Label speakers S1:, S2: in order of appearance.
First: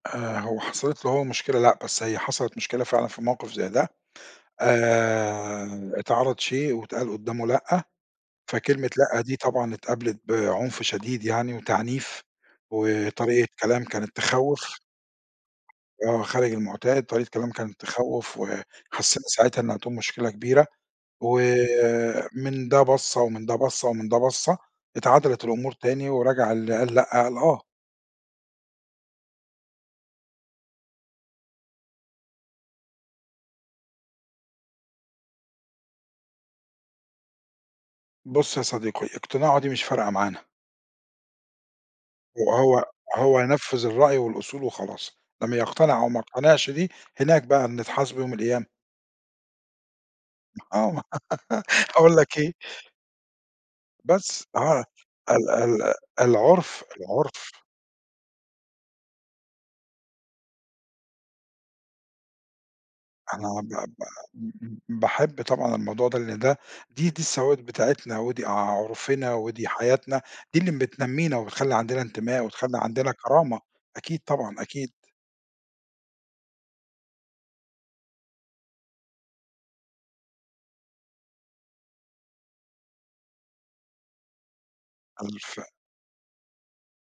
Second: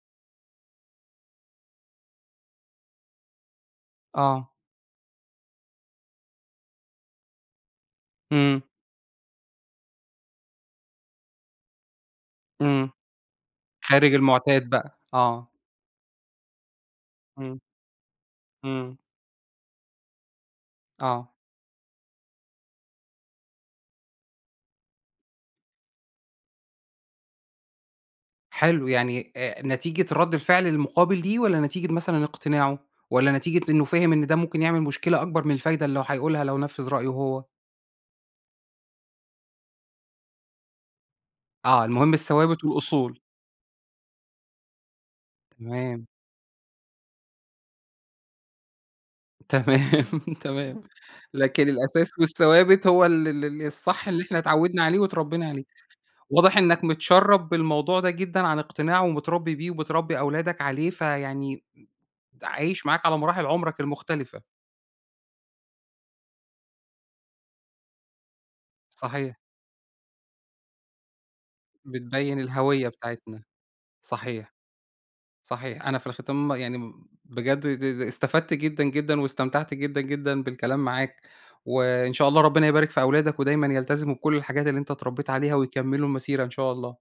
S1: آآ، هو حصَلِت له هو مشكلة لأ، بس هي حصَلِت مشكلة فعلًا في موقف زي ده،
S2: آه.
S1: آآ اتعرض شئ واتقال قدّامه لأ،
S2: إمم.
S1: فكلمة لأ دي طبعًا اتقابلت بعنف شديد يعني وتعنيف،
S2: إمم،
S1: وطريقة كلام
S2: خارج
S1: كانت
S2: المُعتاد
S1: تخوّف
S2: بقى، آه.
S1: آه خارج المُعتاد، طريق كلام
S2: إمم.
S1: كان تخوّف،
S2: إمم.
S1: وحسّينا ساعتها إن هتقوم مشكلة كبيرة،
S2: آه.
S1: ومن ده بَصّة، ومن ده بَصّة، ومن ده بَصّة، اتعدلت الأمور تاني ورجع اللي قال لأ قال آه.
S2: حلو، يعني آآ نتيجة رَد الفعل المُقابل ليه، والّا نتيجة مثلًا اقتناعه، والّا نتيجة إنه فاهم إن ده ممكن يعمل مشكلة أكبر من الفايدة اللي هو هيقولها لو نفِّذ رأيه هو؟
S1: بًصّ يا صديقي، اقتناعه دي مش فارقة معانا.
S2: آه، المهم الثوابت
S1: وهو
S2: والأصول.
S1: هو ينفّذ الرأي والأصول وخلاص، إنّما يقتنع
S2: تمام.
S1: أو ما يقتنعش دي، هناك بقى نتحاسبوا يوم القيامة.
S2: تمام، تمام،
S1: آه
S2: لكن الأساس
S1: هاقول لك إيه.
S2: والثوابت هو ال ال ال الصح اللي إحنا
S1: بس
S2: اتعوّدنا
S1: آه
S2: عليه واتربّينا
S1: ال
S2: عليه،
S1: ال
S2: واضح
S1: العُرف
S2: إنّك متشّرب
S1: العُرف
S2: بالموضوع ده جدًا عن اقتناع ومتربّي بيه، وبتربّي أولادك عليه، فيعني م عايش معاك على مراحل
S1: أنا
S2: عمُرك
S1: با با
S2: المختلفة.
S1: م م م باحب طبعًا الموضوع ده لأن ده دي دي الثوابت بتاعتنا، ودي عُرفنا
S2: صحيح.
S1: ودي حياتنا، دي اللي م بتنمّينا وبتخلّي عندنا
S2: بتبيّن
S1: انتماء وتخلّى
S2: الهوية
S1: عندنا
S2: بتاعتنا،
S1: كرامة، أكيد
S2: صحيح،
S1: طبعًا أكيد.
S2: صحيح، أنا في الختام يعني م بجد د د استفدت جدًا، جدًا، واستمتعت جدًا، جدًا، بالكلام معاك، وإن شاء الله ربنا يبارك في أولادك ودايمًا يلتزموا بكلّ الحاجات اللي أنت اتربّيت عليها،
S1: ألف
S2: ويكمّلوا المسيرة إن شاء الله.